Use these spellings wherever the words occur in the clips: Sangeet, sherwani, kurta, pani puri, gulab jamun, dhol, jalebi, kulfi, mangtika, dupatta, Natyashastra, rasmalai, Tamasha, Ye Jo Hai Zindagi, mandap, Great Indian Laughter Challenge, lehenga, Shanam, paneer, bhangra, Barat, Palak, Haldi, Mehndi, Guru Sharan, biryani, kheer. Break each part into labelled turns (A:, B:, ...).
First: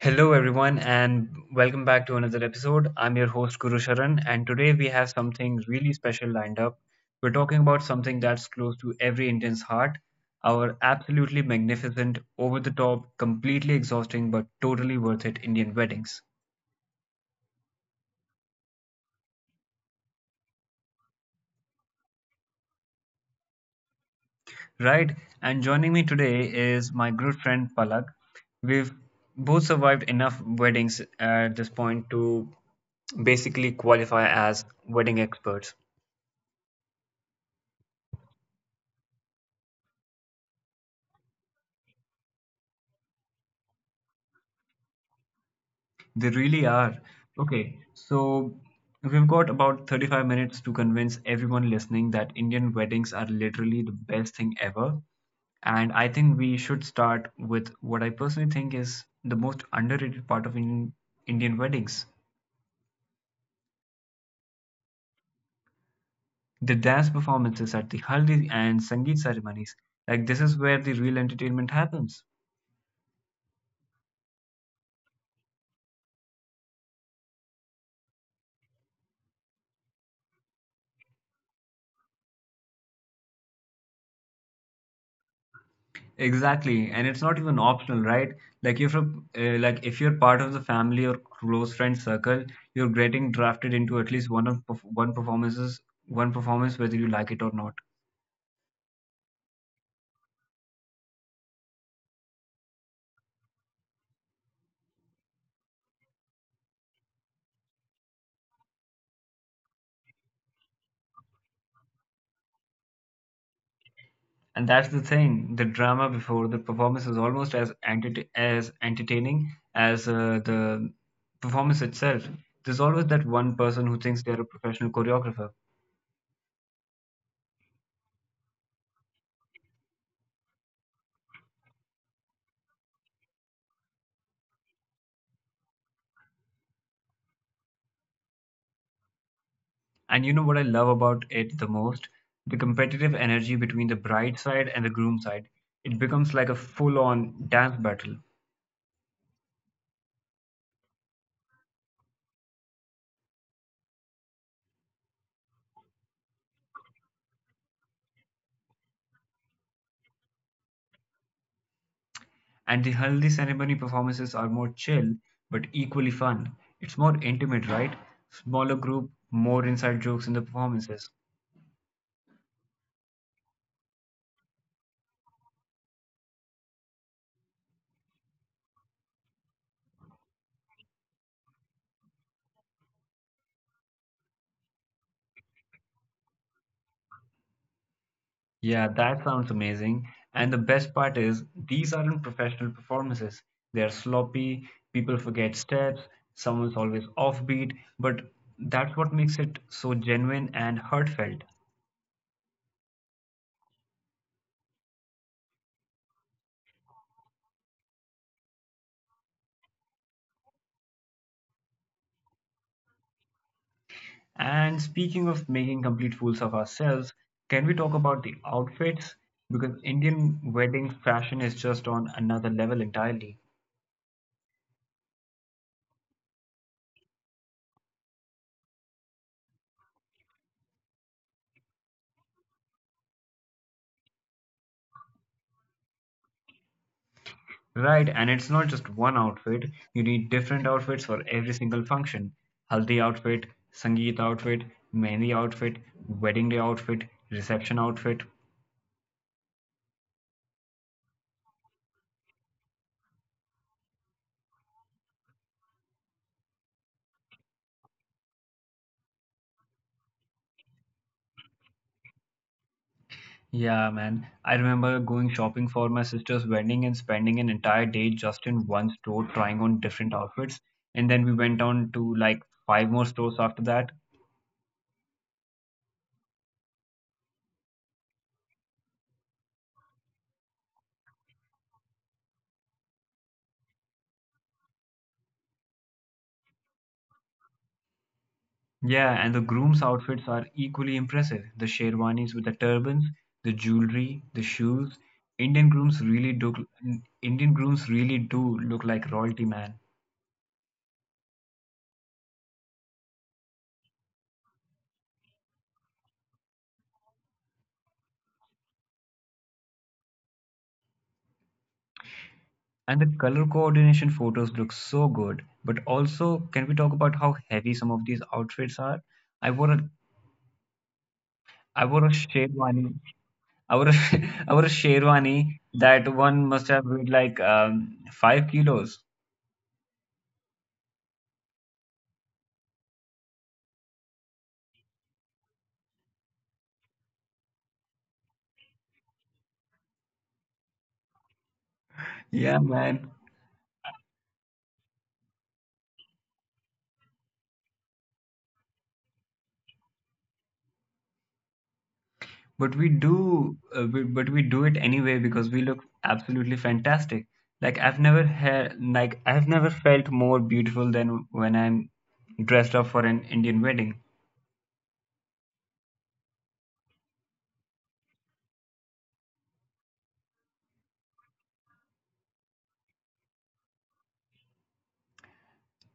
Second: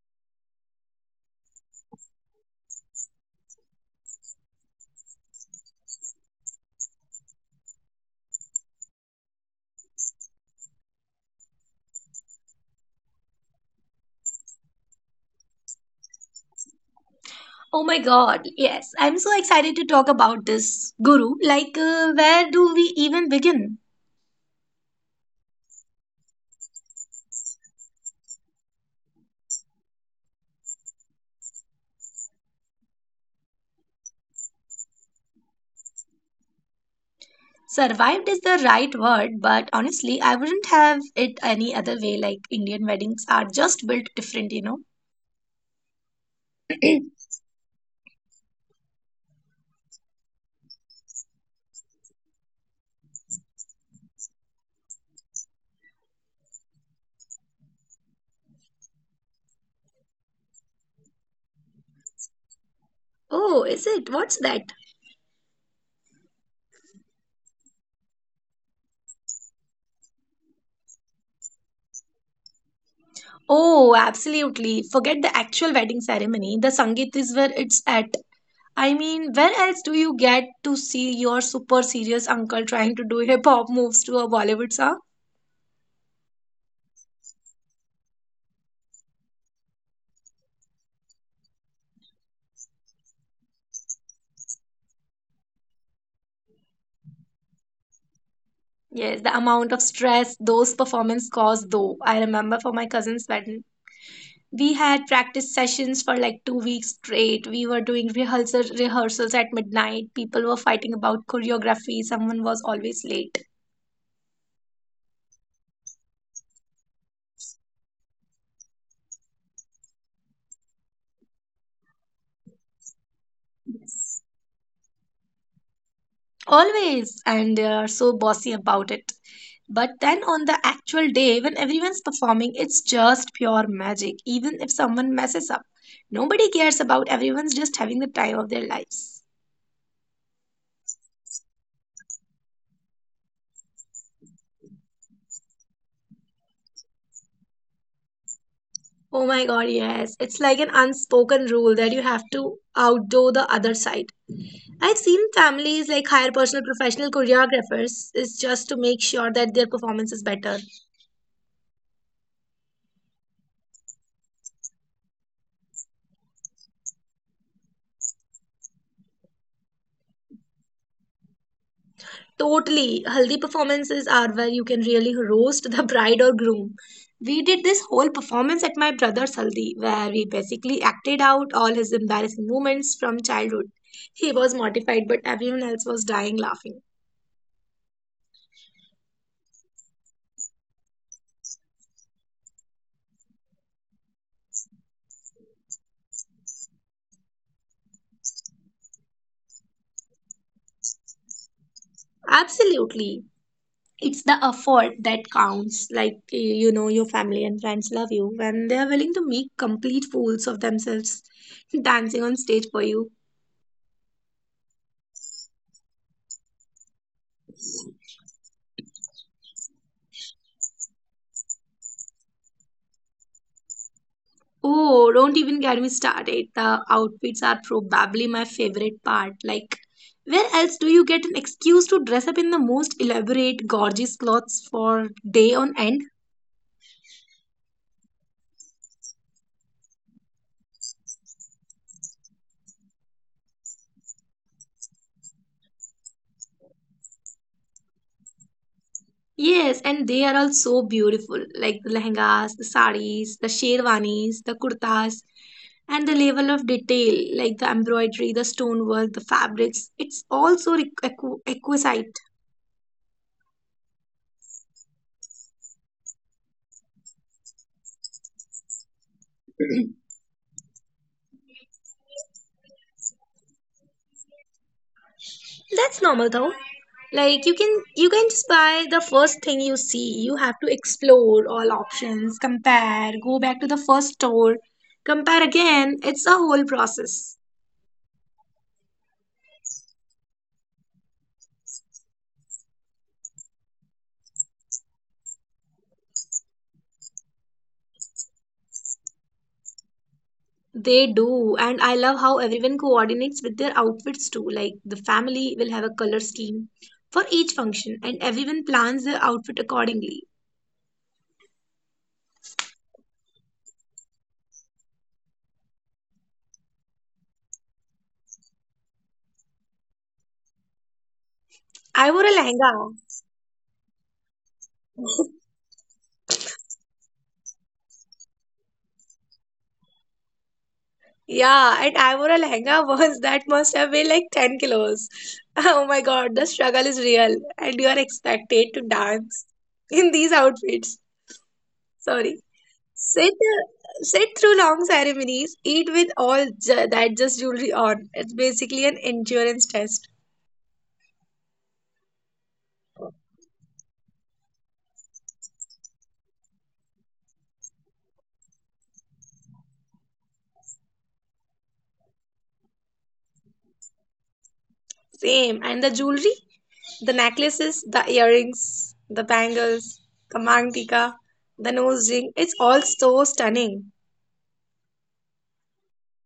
A: Hello, everyone, and welcome back to another episode. I'm your host, Guru Sharan, and today we have something really special lined up. We're talking about something that's close to every Indian's heart, our absolutely magnificent, over the top, completely exhausting, but totally worth it Indian weddings.
B: Oh my God, yes. I'm so excited to talk about this, Guru. Like, where do we even begin?
A: Right? And joining me today is my good friend, Palak. We've both survived enough weddings at this point to basically qualify as wedding experts.
B: Survived is the right word, but honestly, I wouldn't have it any other way. Like, Indian weddings are just built different, you know?
A: They really are. Okay, so we've got about 35 minutes to convince everyone listening that Indian weddings are literally the best thing ever. And I think we should start with what I personally think is the most underrated part of Indian weddings.
B: Oh, is it? What's that?
A: The dance performances at the haldi and sangeet ceremonies. Like this is where the real entertainment happens.
B: Oh, absolutely. Forget the actual wedding ceremony. The Sangeet is where it's at. I mean, where else do you get to see your super serious uncle trying to do hip hop moves to a Bollywood song?
A: Exactly, and it's not even optional, right? Like if you're, like if you're part of the family or close friend circle, you're getting drafted into at least one of perf- one performances, one performance whether you like it or not.
B: Yes, the amount of stress those performances caused, though. I remember for my cousin's wedding, we had practice sessions for like 2 weeks straight. We were doing rehearsals at midnight. People were fighting about choreography. Someone was always late.
A: And that's the thing. The drama before the performance is almost as entertaining as the performance itself. There's always that one person
B: Yes.
A: who thinks they're a professional choreographer.
B: Always. And they are so bossy about it. But then on the actual day, when everyone's performing, it's just pure magic. Even if someone messes up, nobody cares about everyone's just having the time of their lives.
A: And you know what I love about it the most? The competitive energy between the bride side and the groom side. It becomes like a full on dance battle.
B: Oh my god, yes. It's like an unspoken rule that you have to outdo the other side. I've seen families like hire personal professional choreographers is just to make sure that their performance is better.
A: And the haldi ceremony performances are more chill but equally fun. It's more intimate, right? Smaller group, more inside jokes in the performances.
B: Totally. Haldi performances are where you can really roast the bride or groom. We did this whole performance at my brother's Haldi where we basically acted out all his embarrassing moments from childhood. He was mortified, but everyone else was dying laughing.
A: Yeah, that sounds amazing. And the best part is, these aren't professional performances. They're sloppy, people forget steps, someone's always offbeat, but that's what makes it so genuine and heartfelt.
B: Absolutely. It's the effort that counts. Like, you know, your family and friends love you when they are willing to make complete fools of themselves dancing on stage for you.
A: And speaking of making complete fools of ourselves, can we talk about the outfits? Because Indian wedding fashion is just on another level entirely.
B: Oh, don't even get me started. The outfits are probably my favorite part. Like, where else do you get an excuse to dress up in the most elaborate, gorgeous clothes for day on end?
A: Right, and it's not just one outfit. You need different outfits for every single function. Haldi outfit, Sangeet outfit, Mehndi outfit, wedding day outfit, reception outfit.
B: Yes, and they are all so beautiful, like the lehengas, the saris, the sherwanis, the kurtas, and the level of detail, like the embroidery, the stonework, the fabrics. It's also exquisite.
A: Yeah, man. I remember going shopping for my sister's wedding and spending an entire day just in one store trying on different outfits. And then we went on to like five more stores after that.
B: That's normal though. Like you can just buy the first thing you see. You have to explore all options, compare, go back to the first store, compare again. It's a whole process.
A: Yeah, and the groom's outfits are equally impressive. The sherwanis with the turbans, the jewelry, the shoes. Indian grooms really do Indian grooms really do look like royalty, man.
B: They do, and I love how everyone coordinates with their outfits too. Like the family will have a color scheme for each function, and everyone plans their outfit accordingly.
A: And the color coordination photos look so good. But also, can we talk about how heavy some of these outfits are? I wore a
B: I
A: I
B: wore a
A: wore a
B: lehenga.
A: sherwani. I wore a I wore a sherwani that one must have weighed like 5 kilos.
B: Yeah, and I wore a lehenga once that must have weighed like 10 kilos. Oh my god, the struggle is real, and you are expected to dance in these outfits. Sorry.
A: Yeah, man.
B: Sit through long ceremonies, eat with that just jewelry on. It's basically an endurance test.
A: But we do it anyway because we look absolutely fantastic. Like I've never felt more beautiful than when I'm dressed up for an Indian wedding.
B: Same. And the jewelry, the necklaces, the earrings, the bangles, the mangtika, the nose ring. It's all so stunning.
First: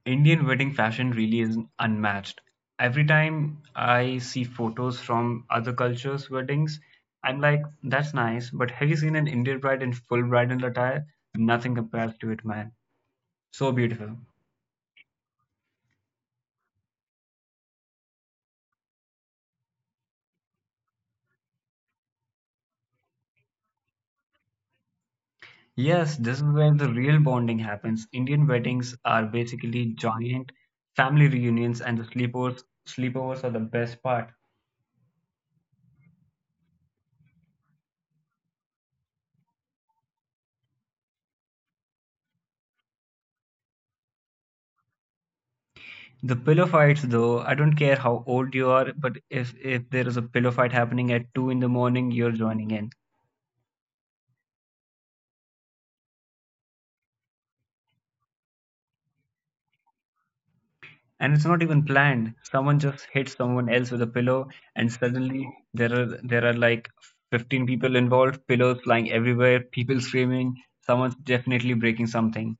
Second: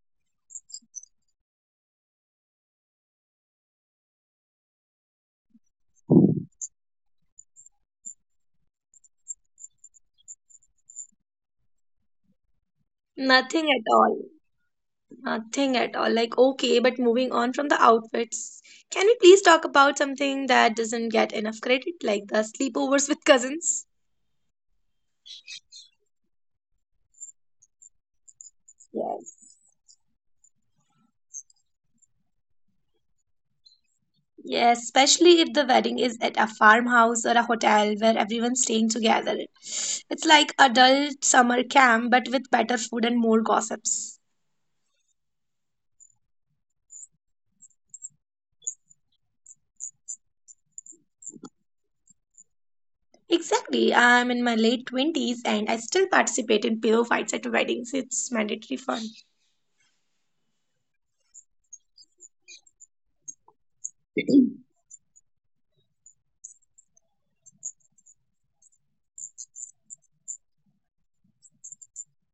A: Indian wedding fashion really is unmatched. Every time I see photos from other cultures' weddings, I'm like, that's nice, but have you seen an Indian bride in full bridal attire? Nothing compares to it, man. So
B: Nothing at
A: beautiful.
B: all. Nothing at all. Like, okay, but moving on from the outfits, can we please talk about something that doesn't get enough credit, like the sleepovers with cousins?
A: Yes, this is where the real bonding happens. Indian weddings are
B: Yes.
A: basically giant family reunions, and the sleepovers are the best part.
B: Yes, especially if the wedding is at a farmhouse or a hotel where everyone's staying together. It's like adult summer camp, but with better food and more gossips.
A: The pillow fights, though, I don't care how old you are, but if there is a pillow fight happening at 2 in the morning, you're joining in,
B: Exactly. I'm in my late 20s and I still participate in pillow fights at weddings. It's mandatory fun.
A: and it's not even planned. Someone just hits someone else with a pillow, and suddenly there are like 15 people involved, pillows flying everywhere, people screaming. Someone's definitely breaking something.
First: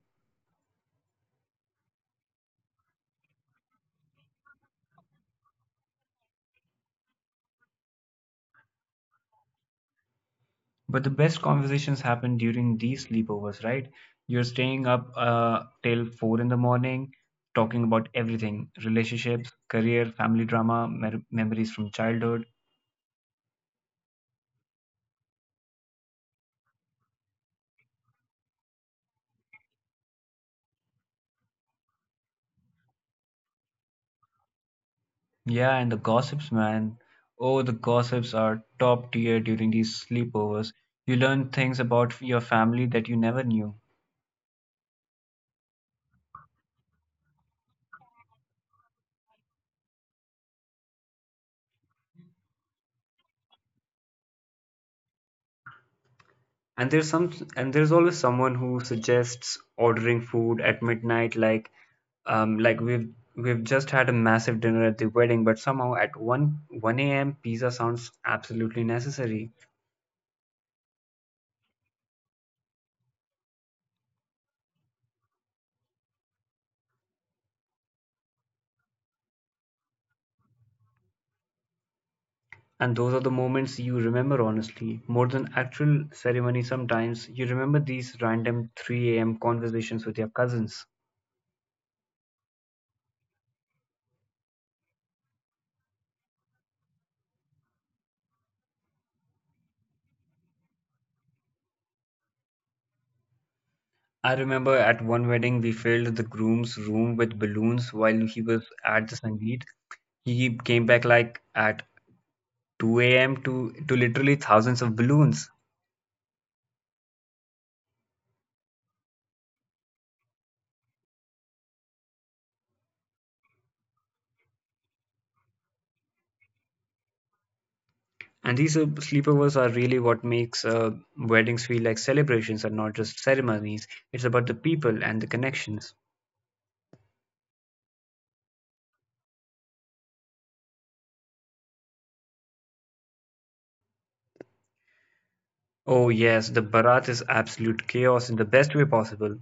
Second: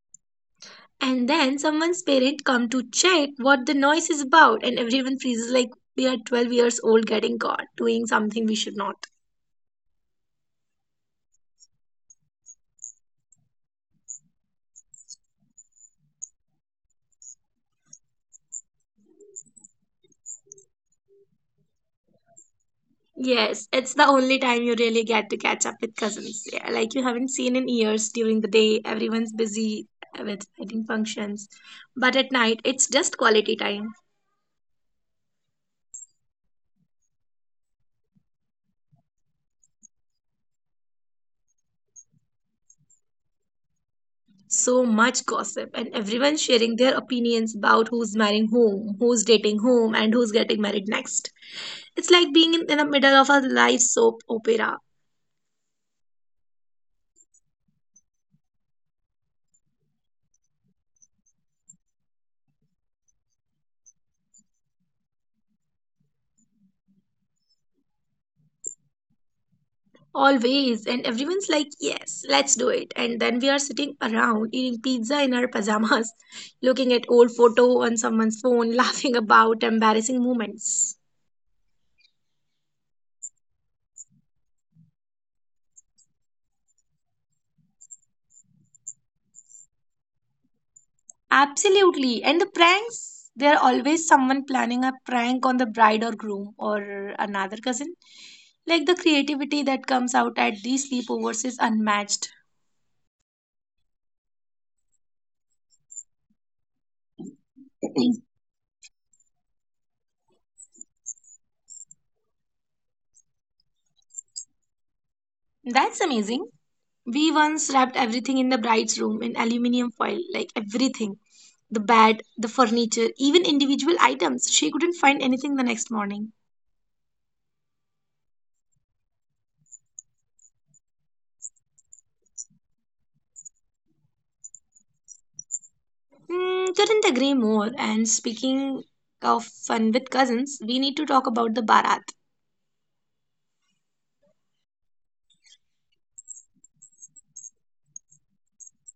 B: And then someone's parent come to check what the noise is about and everyone freezes like we are 12 years old getting caught doing something we should not.
A: But the best conversations happen during these sleepovers, right? You're staying up till 4 in the morning, talking about everything, relationships, career, family drama, memories from childhood.
B: Yes, it's the only time you really get to catch up with cousins. Yeah, like you haven't seen in years during the day, everyone's busy with wedding functions. But at night, it's just quality time.
A: Yeah, and the gossips, man. Oh, the gossips are top tier during these sleepovers. You learn things about your family that you never knew.
B: So much gossip, and everyone sharing their opinions about who's marrying whom, who's dating whom, and who's getting married next. It's like being in the middle of a live soap opera,
A: And there's always someone who suggests ordering food at midnight, like um, like we've we've just had a massive dinner at the wedding, but somehow at 1 a.m. pizza sounds absolutely necessary.
B: always, and everyone's like, yes, let's do it. And then we are sitting around eating pizza in our pajamas, looking at old photo on someone's phone, laughing about embarrassing moments.
A: And those are the moments you remember, honestly, more than actual ceremony sometimes. You remember these random 3 a.m. conversations with your cousins.
B: Absolutely. And the pranks, there are always someone planning a prank on the bride or groom or another cousin. Like the creativity that comes out at these sleepovers is unmatched.
A: I remember at one wedding we filled the groom's room with balloons while he was at the Sangeet. He came back like at 2 a.m. to literally thousands of balloons.
B: That's amazing. We once wrapped everything in the bride's room in aluminium foil, like everything the bed, the furniture, even individual items. She couldn't find anything the next morning.
A: And these sleepovers are really what makes weddings feel like celebrations and not just ceremonies. It's about the people and the connections.
B: Mm, couldn't agree more. And speaking of fun with cousins, we need to talk about the Barat.
A: Oh yes, the barat is absolute chaos in the best way possible.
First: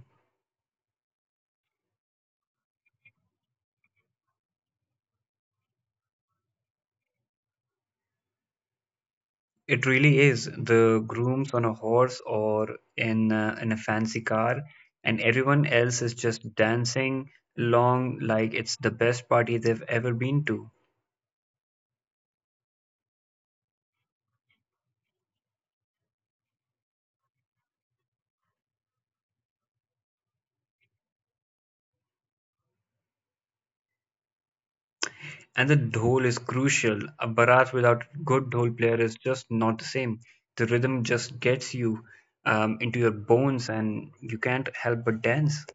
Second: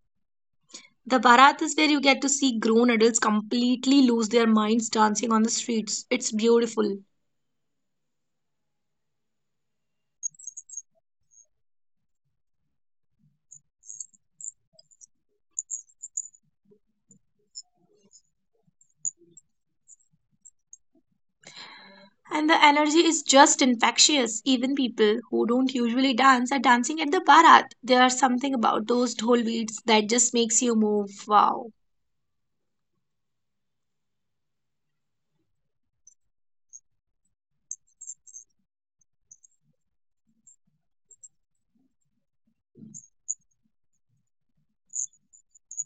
B: The Barat is where you get to see grown adults completely lose their minds dancing on the streets. It's beautiful.
A: It really is. The groom's on a horse or in a fancy car, and everyone else is just dancing along like it's the best party they've ever been to.
B: And the energy is just infectious. Even people who don't usually dance are dancing at the Bharat. There's something about those dhol beats that just makes you move. Wow.
A: And the dhol is crucial. A bharat without a good dhol player is just not the same. The rhythm just gets you into your bones and you can't help but dance.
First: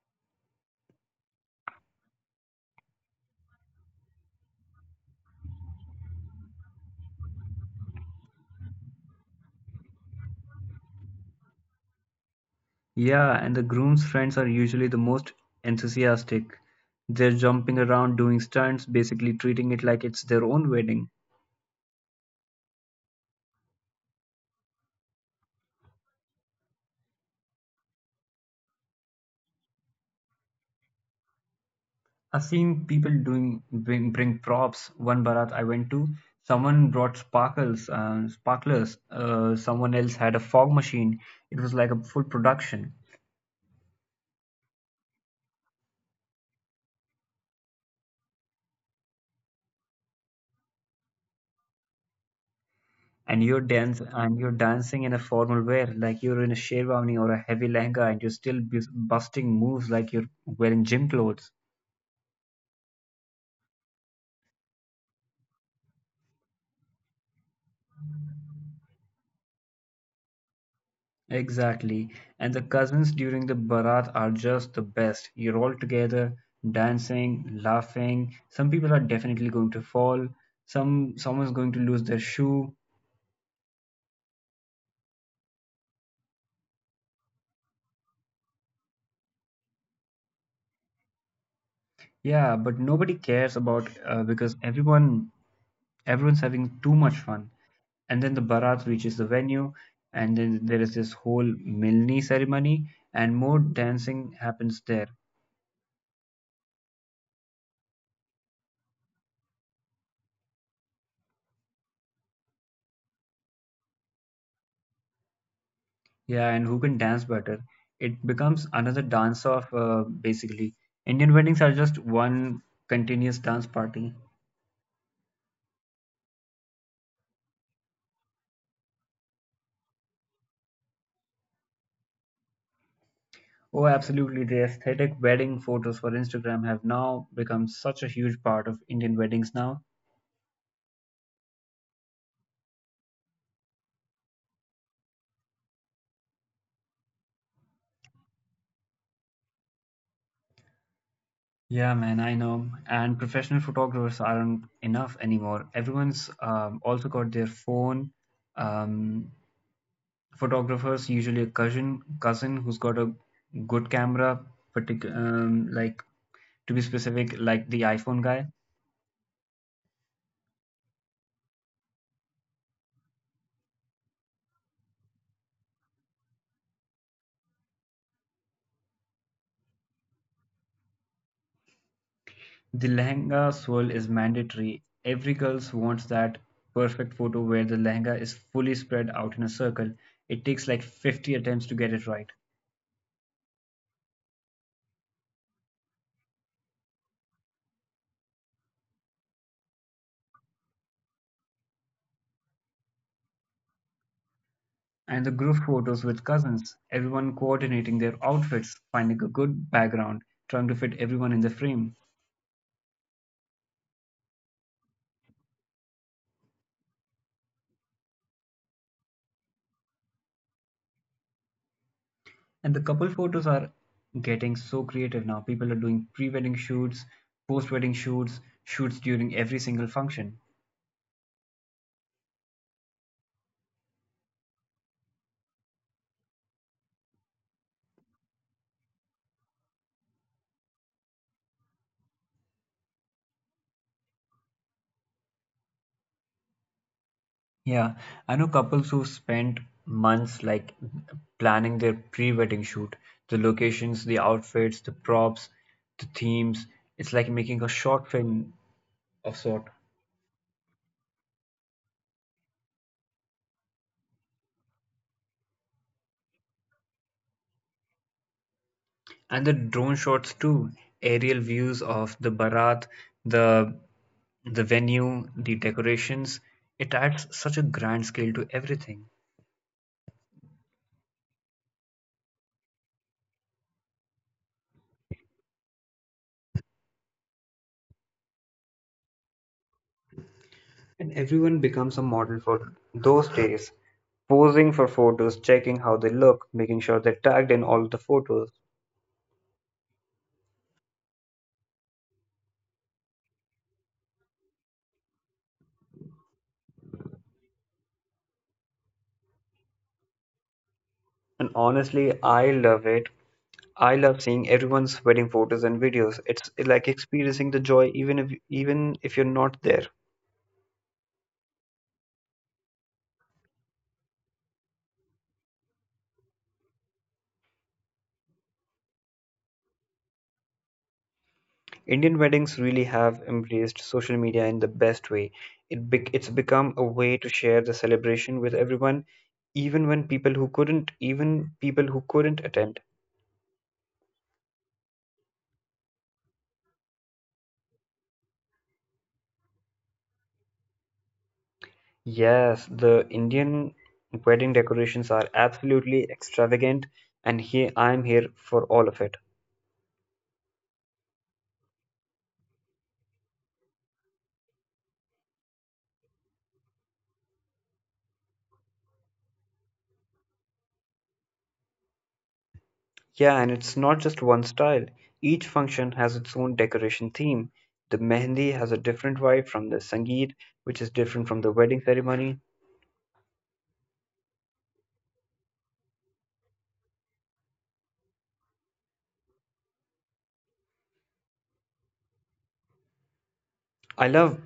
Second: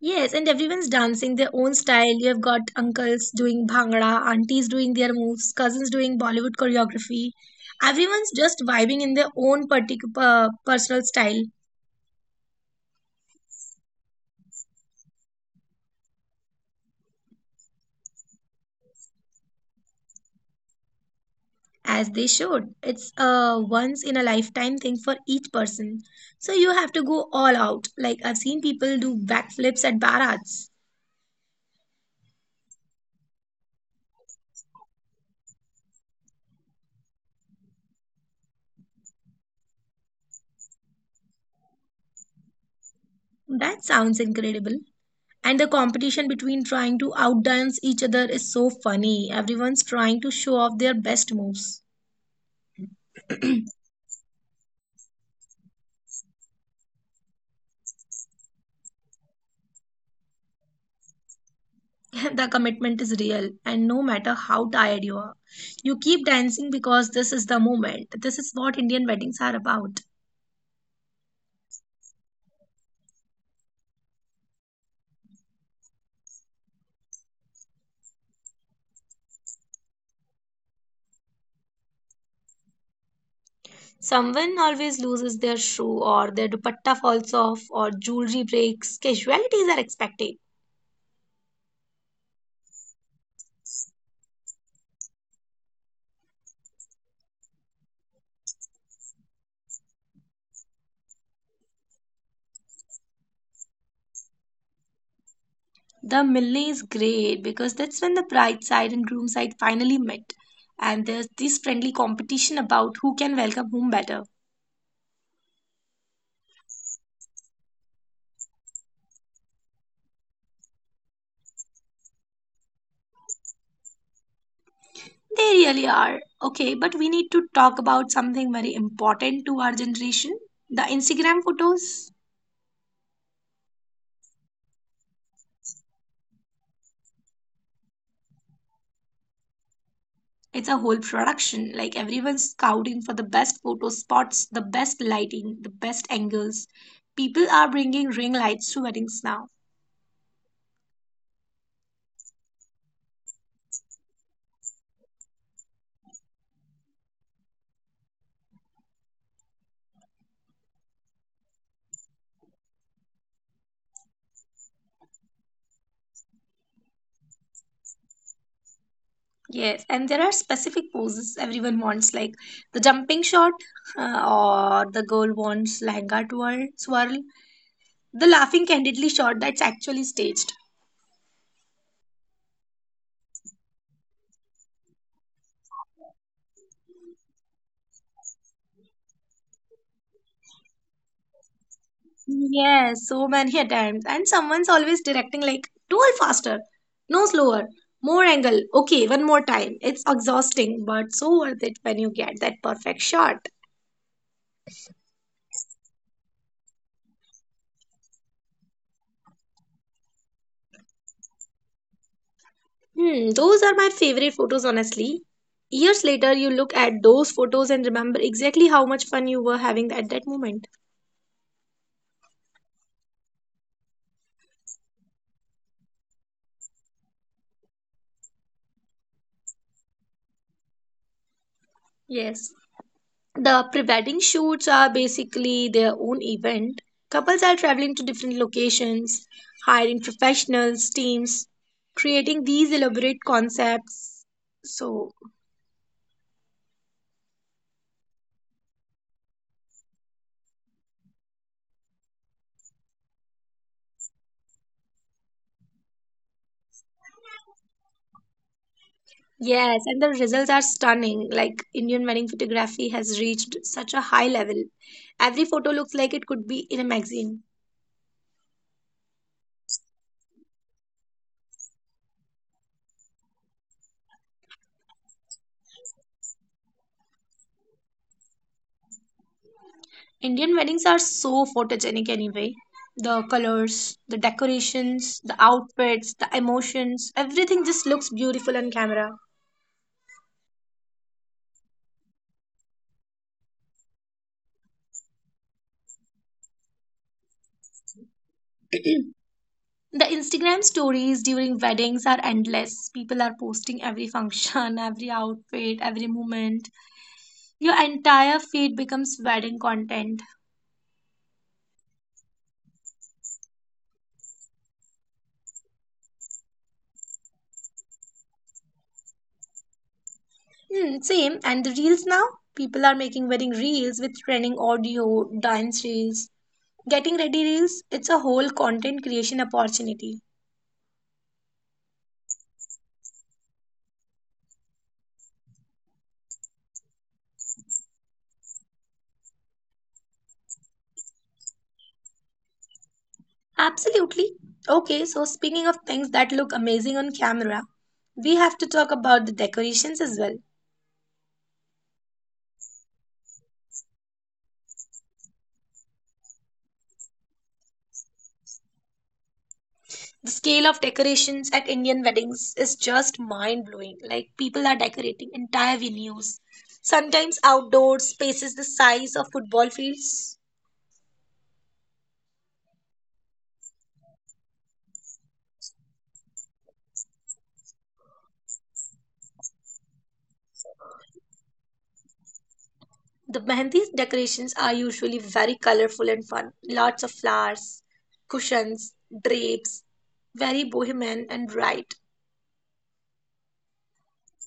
B: Yes, and everyone's dancing their own style. You've got uncles doing bhangra, aunties doing their moves, cousins doing Bollywood choreography. Everyone's just vibing in their own particular personal style.
A: Yeah, and the groom's friends are usually the most enthusiastic. They're jumping around doing stunts, basically treating it like it's their own wedding.
B: As they should. It's a once in a lifetime thing for each person. So you have to go all out. Like I've seen people do backflips at barats.
A: I've seen people bring props. One barat I went to, someone brought sparkles, sparklers. Someone else had a fog machine. It was like a full production.
B: That sounds incredible. And the competition between trying to outdance each other is so funny. Everyone's trying to show off their best moves.
A: And you're dancing in a formal wear, like you're in a sherwani or a heavy lehenga, and you're still busting moves like you're wearing gym clothes.
B: The commitment is real, and no matter how tired you are, you keep dancing because this is the moment. This is what Indian weddings are about.
A: Exactly. And the cousins during the barat are just the best. You're all together, dancing, laughing. Some people are definitely going to fall. Someone's going to lose their shoe.
B: Someone always loses their shoe, or their dupatta falls off, or jewelry breaks. Casualties are expected.
A: Yeah, but nobody cares about because everyone's having too much fun. And then the barat reaches the venue, and then there is this whole milni ceremony and more dancing happens there.
B: The melee is great because that's when the bride side and groom side finally met, and there's this friendly competition about who can welcome whom better.
A: Yeah, and who can dance better? It becomes another dance off, basically. Indian weddings are just one continuous dance party.
B: They really are. Okay, but we need to talk about something very important to our generation, the Instagram photos.
A: Oh absolutely, the aesthetic wedding photos for Instagram have now become such a huge part of Indian weddings now.
B: It's a whole production. Like everyone's scouting for the best photo spots, the best lighting, the best angles. People are bringing ring lights to weddings now.
A: Yeah, man, I know. And professional photographers aren't enough anymore. Everyone's also got their phone. Um, Photographers, usually a cousin who's got a good camera, particular, to be specific, like the iPhone guy.
B: Yes, and there are specific poses everyone wants, like the jumping shot, uh, or the girl wants lehenga twirl, swirl, the laughing candidly shot that's actually staged.
A: The lehenga swirl is mandatory. Every girl wants that perfect photo where the lehenga is fully spread out in a circle. It takes like 50 attempts to get it right.
B: Yes, so many a times. And someone's always directing like, twirl faster, no slower, more angle. Okay, one more time. It's exhausting, but so worth it when you get that perfect shot.
A: And the group photos with cousins, everyone coordinating their outfits, finding a good background, trying to fit everyone in the frame.
B: Hmm, those are my favorite photos, honestly. Years later, you look at those photos and remember exactly how much fun you were having at that moment.
A: And the couple photos are getting so creative now. People are doing pre wedding shoots, post wedding shoots, shoots during every single function.
B: Yes. The pre wedding shoots are basically their own event. Couples are traveling to different locations, hiring professionals, teams, creating these elaborate concepts. So,
A: Yeah, I know couples who spent months like planning their pre wedding shoot, the locations, the outfits, the props, the themes. It's like making a short film of sort.
B: yes, and the results are stunning. Like, Indian wedding photography has reached such a high level. Every photo looks like it could be in a magazine.
A: And the drone shots too, aerial views of the barat, the the venue, the decorations. It adds such a grand scale to everything.
B: Indian weddings are so photogenic anyway. The colors, the decorations, the outfits, the emotions, everything just looks beautiful on camera.
A: And everyone becomes a model for those days, posing for photos, checking how they look, making sure they're tagged in all the photos.
B: The Instagram stories during weddings are endless. People are posting every function, every outfit, every moment. Your entire feed becomes wedding content.
A: And honestly, I love it. I love seeing everyone's wedding photos and videos. It's like experiencing the joy even if you're not there.
B: Hmm, same. And the reels now? People are making wedding reels with trending audio, dance reels, getting ready reels. It's a whole content creation opportunity.
A: Indian weddings really have embraced social media in the best way. It's become a way to share the celebration with everyone, even when people who couldn't even people who couldn't attend.
B: Absolutely. Okay, so speaking of things that look amazing on camera, we have to talk about the decorations as well.
A: Yes, the Indian wedding decorations are absolutely extravagant, and here I am here for all of it.
B: The scale of decorations at Indian weddings is just mind blowing. Like, people are decorating entire venues, sometimes outdoor spaces the size of football fields.
A: Yeah, and it's not just one style. Each function has its own decoration theme. The mehendi has a different vibe from the sangeet, which is different from the wedding ceremony.
B: The Mehndi decorations are usually very colorful and fun. Lots of flowers, cushions, drapes, very bohemian and bright.
A: I love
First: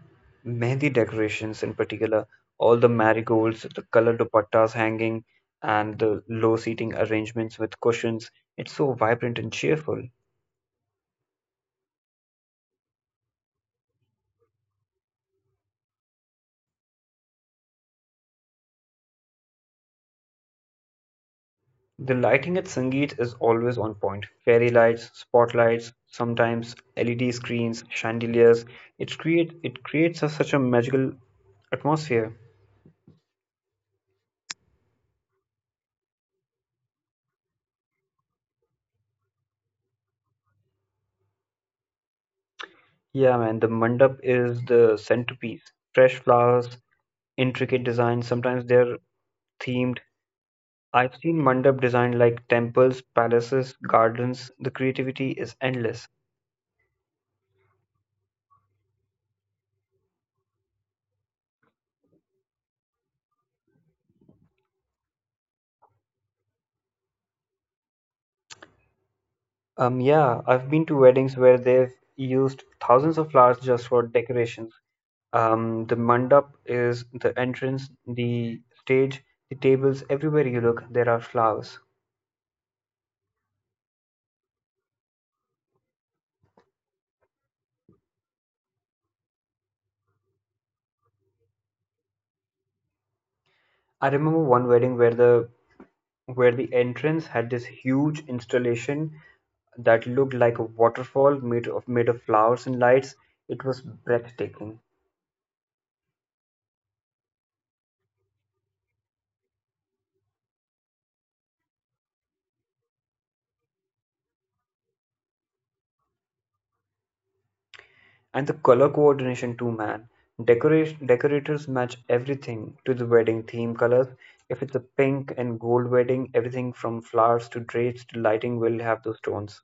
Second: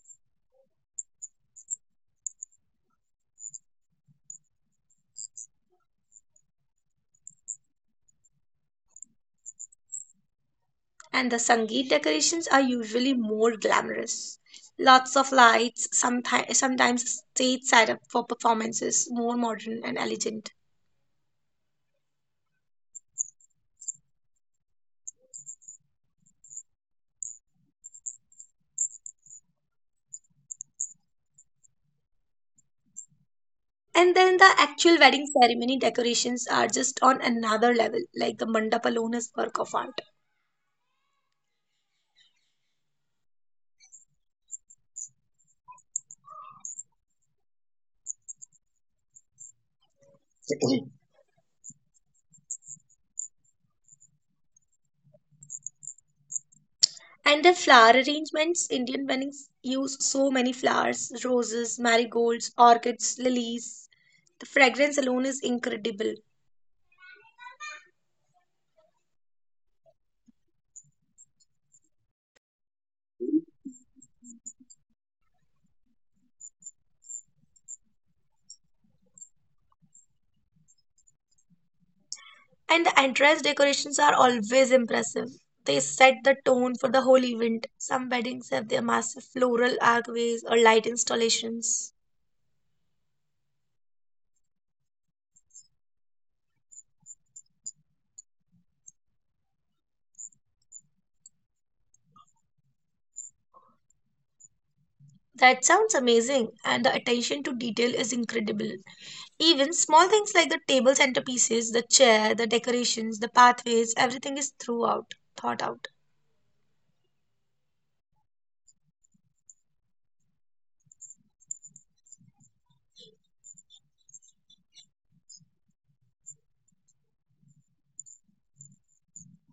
A: mehendi decorations in particular, all the marigolds, the colored dupattas hanging, and the low seating arrangements with cushions. It's so vibrant and cheerful.
B: And the Sangeet decorations are usually more glamorous. Lots of lights, sometimes stage setup for performances, more modern and elegant.
A: The lighting at Sangeet is always on point. Fairy lights, spotlights, sometimes LED screens, chandeliers. It creates a, such a magical atmosphere.
B: And then the actual wedding ceremony decorations are just on another level, like the mandap alone is work of art.
A: Yeah, man, the mandap is the centerpiece. Fresh flowers, intricate designs. Sometimes they're themed. I've seen mandap designed like temples, palaces, gardens. The creativity is endless.
B: And the flower arrangements, Indian weddings use so many flowers, roses, marigolds, orchids, lilies. The fragrance alone is incredible.
A: Yeah, I've been to weddings where they've used thousands of flowers just for decorations. The mandap is the entrance, the stage, the tables, everywhere you look, there are flowers.
B: And the entrance decorations are always impressive. They set the tone for the whole event. Some weddings have their massive floral archways or light installations.
A: I remember one wedding where the entrance had this huge installation that looked like a waterfall made of flowers and lights. It was breathtaking.
B: That sounds amazing, and the attention to detail is incredible. Even small things like the table centerpieces, the chair, the decorations, the pathways, everything is thought out.
A: And the color coordination too, man. Decorators match everything to the wedding theme colors. If it's a pink and gold wedding, everything from flowers to drapes to lighting will have those tones.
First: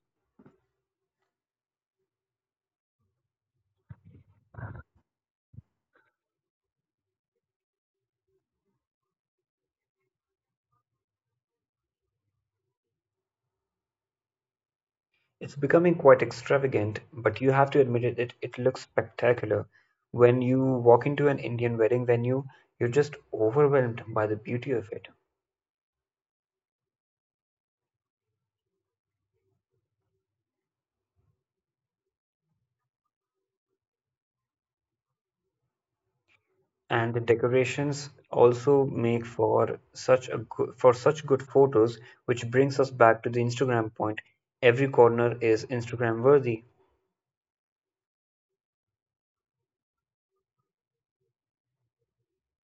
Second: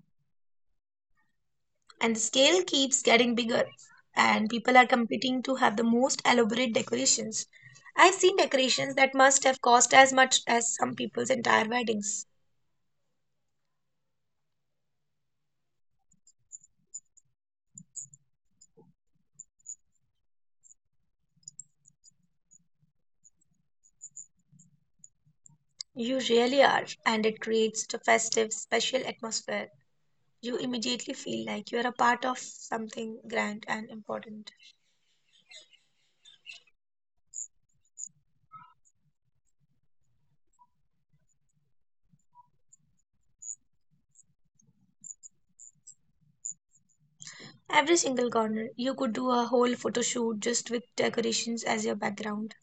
B: And the scale keeps getting bigger, and people are competing to have the most elaborate decorations. I've seen decorations that must have cost as much as some people's entire weddings.
A: It's becoming quite extravagant, but you have to admit it looks spectacular. When you walk into an Indian wedding venue, you're just overwhelmed by the beauty of it.
B: You really are, and it creates a festive, special atmosphere. You immediately feel like you are a part of something grand and important.
A: And the decorations also make for such good photos, which brings us back to the Instagram point. Every corner is Instagram worthy.
B: Every single corner. You could do a whole photo shoot just with decorations as your background.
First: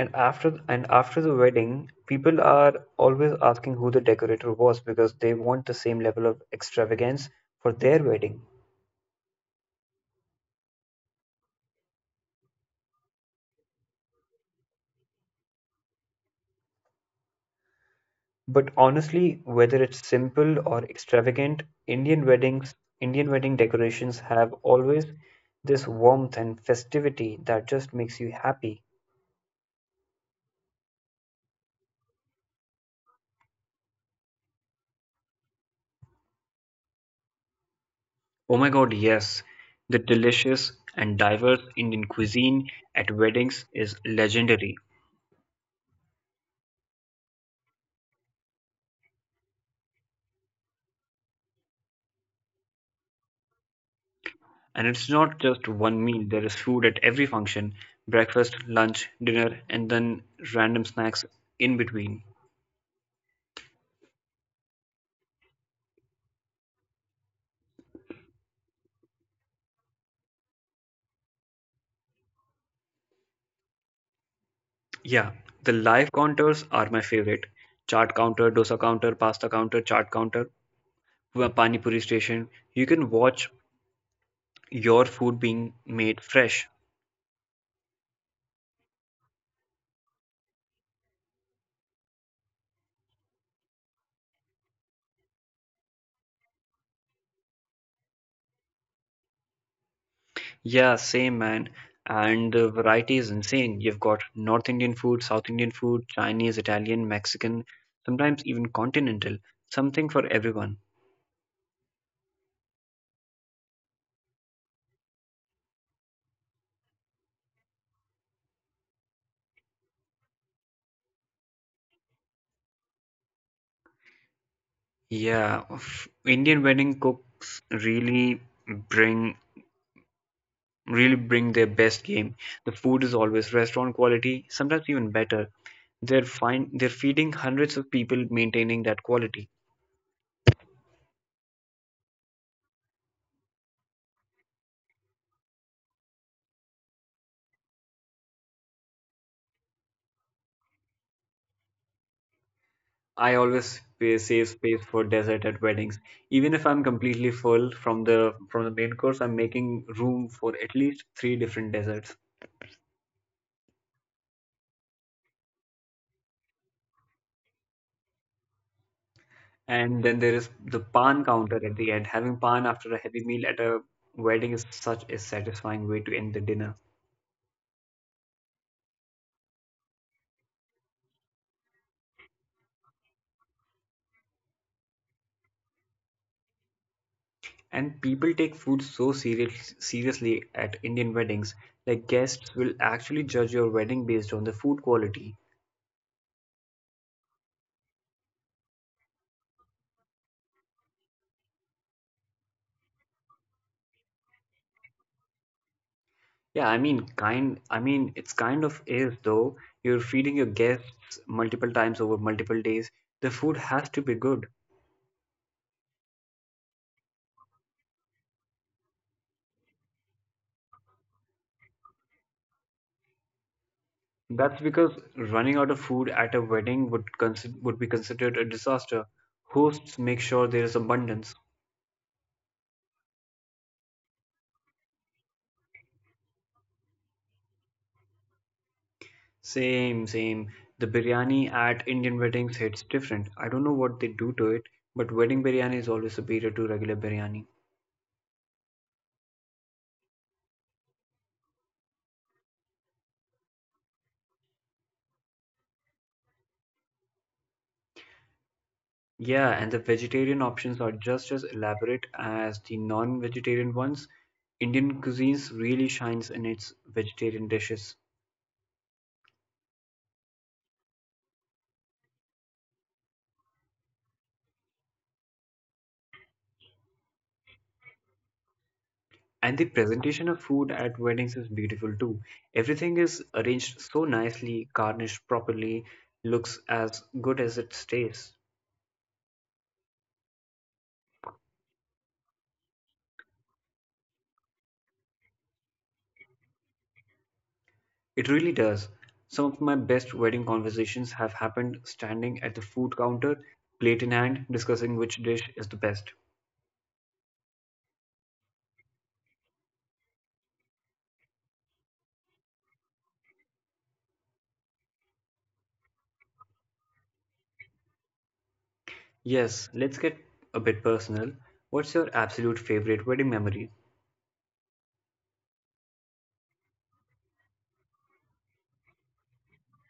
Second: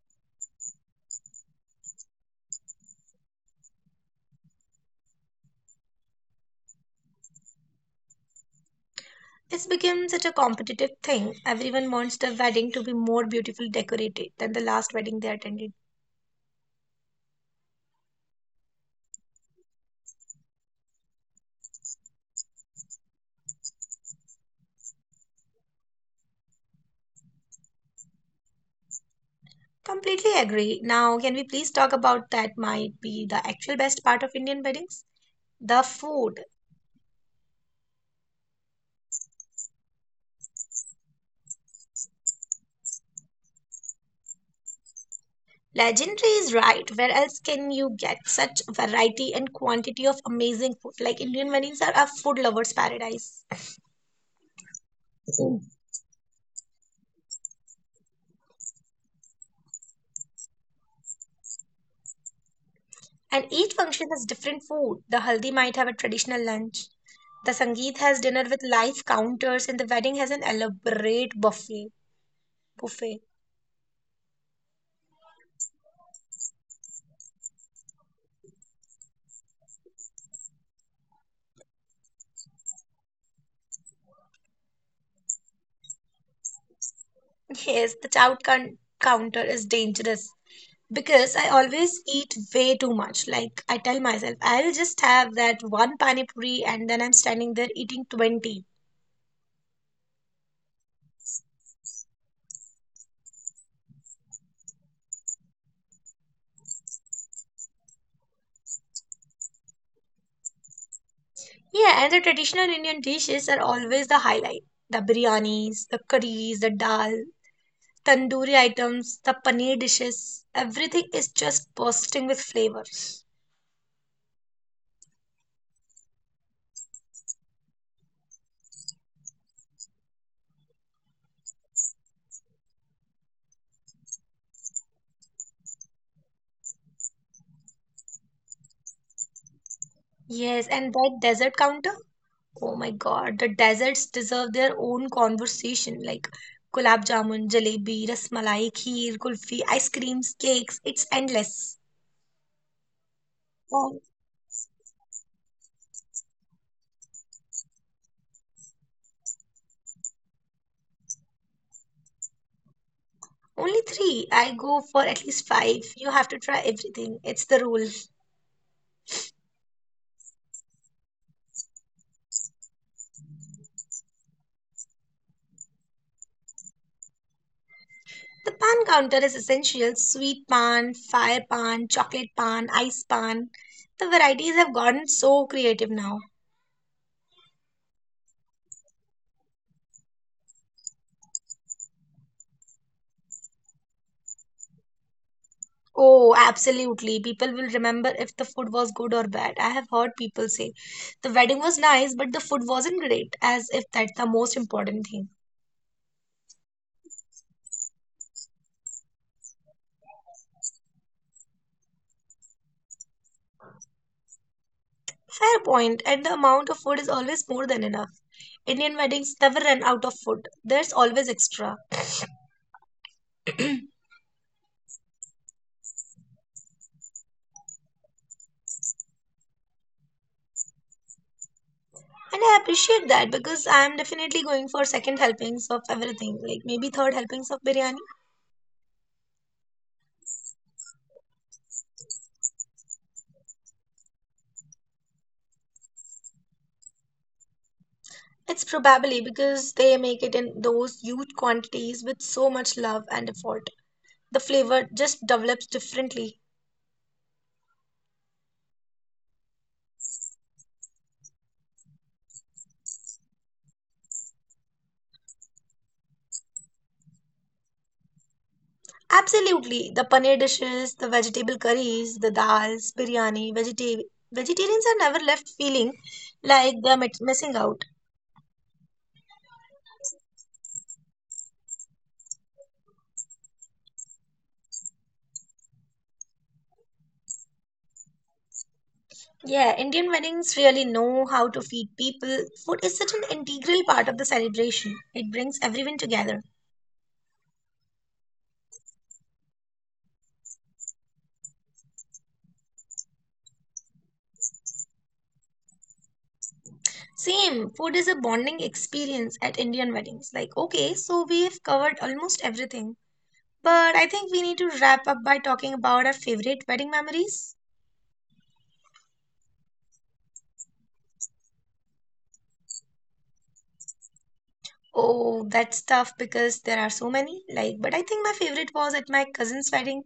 A: And after the wedding, people are always asking who the decorator was because they want the same level of extravagance for their wedding.
B: It's become such a competitive thing. Everyone wants their wedding to be more beautifully decorated than the last wedding they attended.
A: But honestly, whether it's simple or extravagant, indian weddings Indian wedding decorations have always this warmth and festivity that just makes you happy.
B: Completely agree. Now, can we please talk about that might be the actual best part of Indian weddings? The food.
A: Oh my God, yes. The delicious and diverse Indian cuisine at weddings is legendary.
B: Legendary is right. Where else can you get such variety and quantity of amazing food? Like, Indian weddings are a food lover's paradise.
A: And it's not just one meal, there is food at every function: breakfast, lunch, dinner, and then random snacks in between.
B: And each function has different food. The haldi might have a traditional lunch. The sangeet has dinner with live counters, and the wedding has an elaborate buffet. Buffet.
A: Yeah, the live counters are my favorite: chaat counter, dosa counter, pasta counter, chaat counter, pani puri station. You can watch your food being made fresh.
B: Yes, the counter is dangerous because I always eat way too much. Like, I tell myself, I'll just have that one pani puri, and then I'm standing there eating 20.
A: Yeah, same, man. And the variety is insane. You've got North Indian food, South Indian food, Chinese, Italian, Mexican, sometimes even continental. Something for everyone.
B: Yeah, and the traditional Indian dishes are always the highlight. The biryanis, the curries, the dal, tandoori items, the paneer dishes, everything is just bursting with flavors.
A: Yeah, Indian wedding cooks bring really bring their best game. The food is always restaurant quality, sometimes even better. They're fine, they're feeding hundreds of people, maintaining that quality.
B: Yes, and that dessert counter? Oh my God, the desserts deserve their own conversation, like gulab jamun, jalebi, rasmalai, kheer, kulfi, ice creams, cakes. It's endless.
A: I always
B: Oh,
A: save space for dessert at weddings. Even if I'm completely full from the main course, I'm making room for at least three different desserts.
B: only three? I go for at least five. You have to try everything. It's the rule.
A: And then there is the pan counter at the end. Having pan after a heavy meal at a wedding is such a satisfying way to end the dinner.
B: The pan counter is essential. Sweet pan, fire pan, chocolate pan, ice pan. The varieties have gotten so creative now.
A: And people take food so seriously at Indian weddings. Like, guests will actually judge your wedding based on the food quality.
B: Oh, absolutely. People will remember if the food was good or bad. I have heard people say the wedding was nice, but the food wasn't great, as if that's the most important thing.
A: I mean, it's kind of is though. You're feeding your guests multiple times over multiple days. The food has to be good.
B: Fair point, and the amount of food is always more than enough. Indian weddings never run out of food, there's always extra.
A: That's because running out of food at a wedding would be considered a disaster. Hosts make sure there is abundance.
B: And I appreciate that, because I'm definitely going for second helpings of everything, like maybe third helpings of biryani.
A: Same, same. The biryani at Indian weddings hits different. I don't know what they do to it, but wedding biryani is always superior to regular biryani.
B: It's probably because they make it in those huge quantities with so much love and effort. The flavor just develops differently.
A: Yeah, and the vegetarian options are just as elaborate as the non-vegetarian ones. Indian cuisines really shines in its vegetarian dishes.
B: Absolutely. The paneer dishes, the vegetable curries, the dals, biryani, vegetarians are never left feeling like they're missing out.
A: And the presentation of food at weddings is beautiful too. Everything is arranged so nicely, garnished properly, looks as good as it stays.
B: Yeah, Indian weddings really know how to feed people. Food is such an integral part of the celebration. It brings everyone together.
A: It really does. Some of my best wedding conversations have happened standing at the food counter, plate in hand, discussing which dish is the best.
B: Same, food is a bonding experience at Indian weddings. Like, okay, so we have covered almost everything. But I think we need to wrap up by talking about our favorite wedding memories.
A: Yes, let's get a bit personal. What's your absolute favorite wedding memory?
B: Oh, that's tough because there are so many. Like, but I think my favorite was at my cousin's wedding.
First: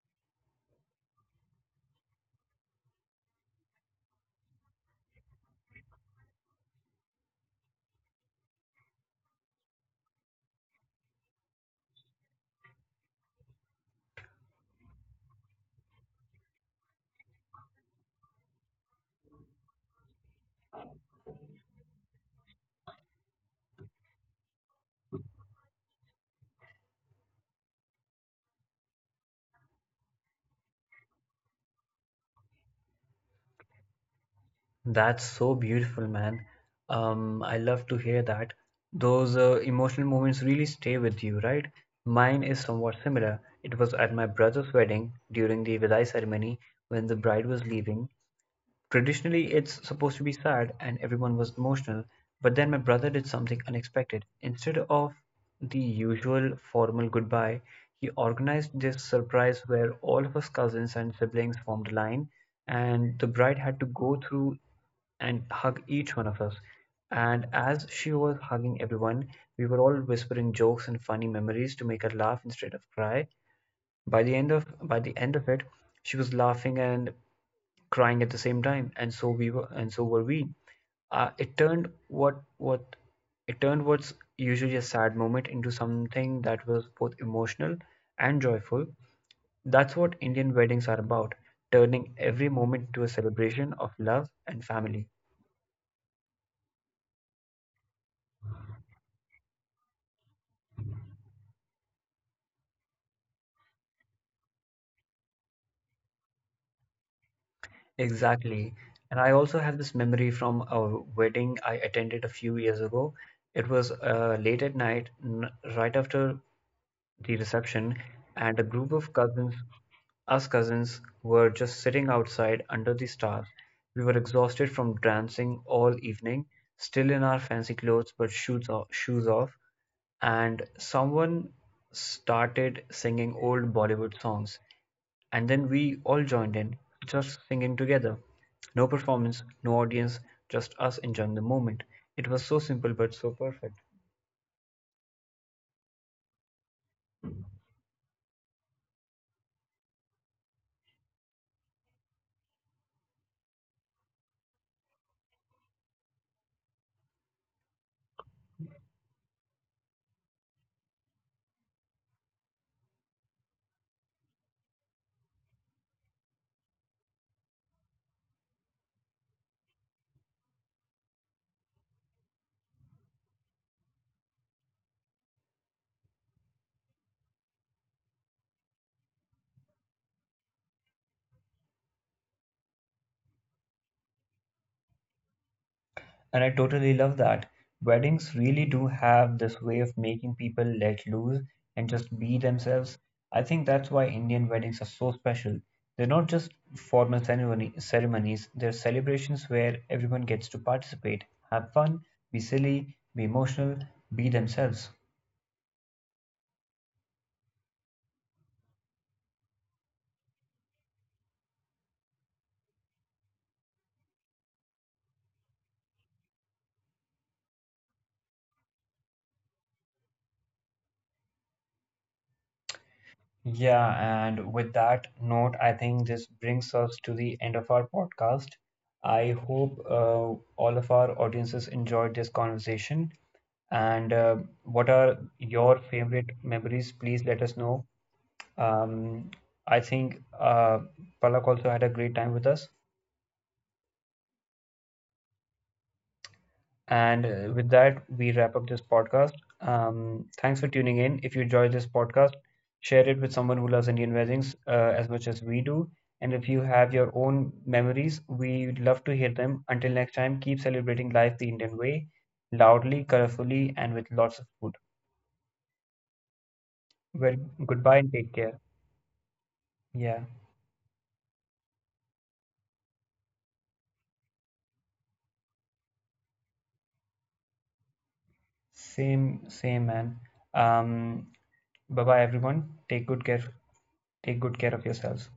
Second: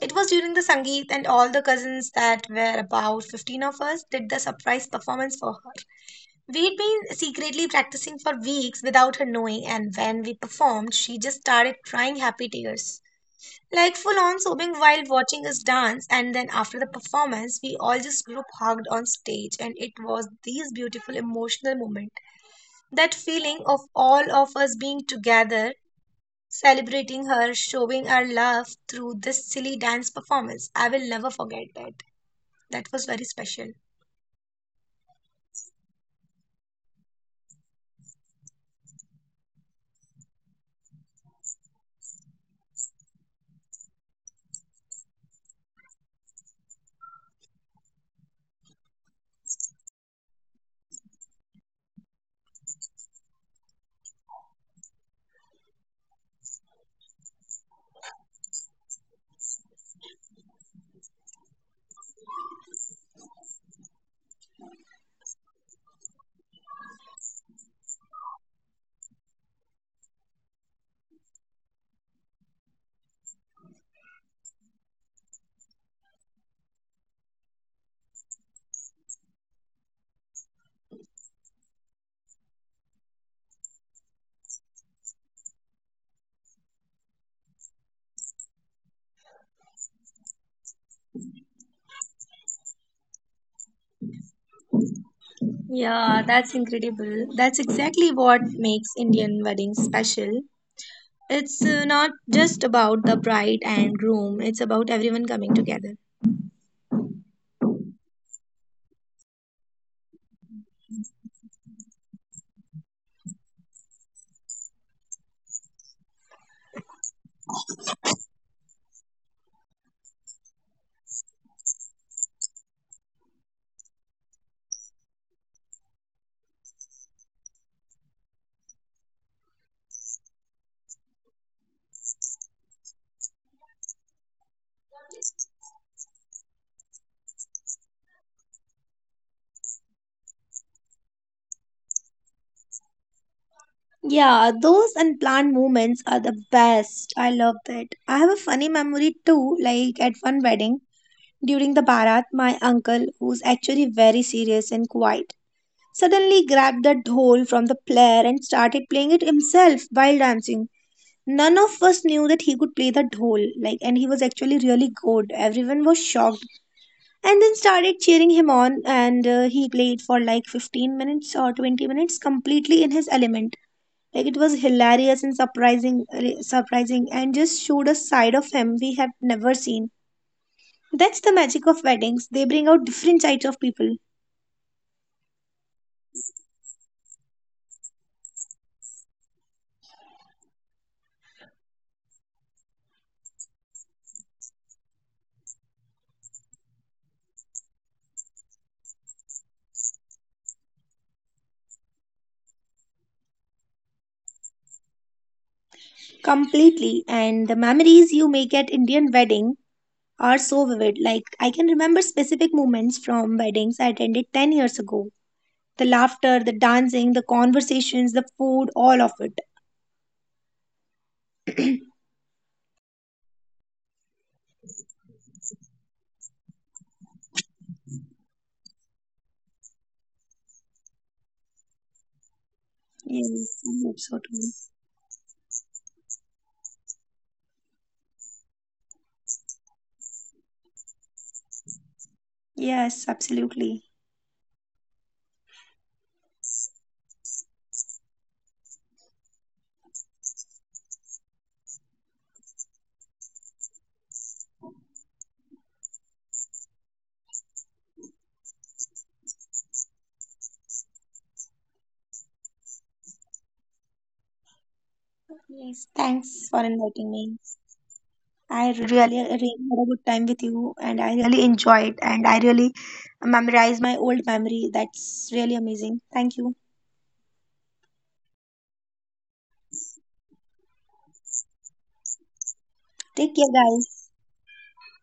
B: It was during the Sangeet, and all the cousins, that were about 15 of us, did the surprise performance for her. We'd been secretly practicing for weeks without her knowing, and when we performed, she just started crying happy tears. Like, full on sobbing while watching us dance, and then after the performance, we all just group hugged on stage, and it was this beautiful emotional moment. That feeling of all of us being together, celebrating her, showing our love through this silly dance performance. I will never forget that. That was very special.
A: That's so beautiful, man. I love to hear that. Those emotional moments really stay with you, right? Mine is somewhat similar. It was at my brother's wedding during the Vidai ceremony when the bride was leaving. Traditionally, it's supposed to be sad and everyone was emotional, but then my brother did something unexpected. Instead of the usual formal goodbye, he organized this surprise where all of us cousins and siblings formed a line, and the bride had to go through and hug each one of us. And as she was hugging everyone, we were all whispering jokes and funny memories to make her laugh instead of cry. By the end of it, she was laughing and crying at the same time, and so were we. Uh, it turned what what it turned what's usually a sad moment into something that was both emotional and joyful. That's what Indian weddings are about, turning every moment into a celebration of love and family.
B: Yeah, that's incredible. That's exactly what makes Indian weddings special. It's not just about the bride and groom, it's about everyone coming together.
A: Exactly. And I also have this memory from a wedding I attended a few years ago. It was late at night, right after the reception, and a group of cousins, us cousins, were just sitting outside under the stars. We were exhausted from dancing all evening, still in our fancy clothes but shoes off, and someone started singing old Bollywood songs. And then we all joined in, just singing together. No performance, no audience, just us enjoying the moment. It was so simple but so perfect.
B: Yeah, those unplanned moments are the best. I love that. I have a funny memory too. Like, at one wedding during the Bharat, my uncle, who's actually very serious and quiet, suddenly grabbed the dhol from the player and started playing it himself while dancing. None of us knew that he could play the dhol, like, and he was actually really good. Everyone was shocked and then started cheering him on. And he played for like 15 minutes or 20 minutes, completely in his element. Like, it was hilarious and surprising, and just showed a side of him we have never seen. That's the magic of weddings. They bring out different sides of people
A: And I totally love that. Weddings really do have this way of making people let loose and just be themselves. I think that's why Indian weddings are so special. They're not just formal ceremonies, they're celebrations where everyone gets to participate, have fun, be silly, be emotional, be themselves.
B: completely. And the memories you make at Indian wedding are so vivid. Like, I can remember specific moments from weddings I attended 10 years ago, the laughter, the dancing, the conversations, the food, all of it.
A: Yeah, and with that note, I think this brings us to the end of our podcast. I hope all of our audiences enjoyed this conversation.
B: Yes, I hope
A: And
B: so too.
A: what are your favorite memories? Please let us know. Um, I think Palak also had a great time with us.
B: Yes, absolutely.
A: And with that, we wrap up this podcast. Thanks for tuning in. If you enjoyed this podcast, share it with someone who loves Indian weddings as much as we do. And if you have your own memories, we'd love to hear them. Until next time, keep celebrating life the Indian way, loudly, colorfully, and with lots of food.
B: Yes, thanks for
A: Well,
B: inviting me.
A: goodbye and take care.
B: I really had a
A: Yeah,
B: good time with you, and I really enjoyed, and I really memorized my old memory. That's really amazing. Thank you.
A: same, same, man. Um, bye bye, everyone. Take good care.
B: Take care,
A: Take
B: guys.
A: good care of yourselves.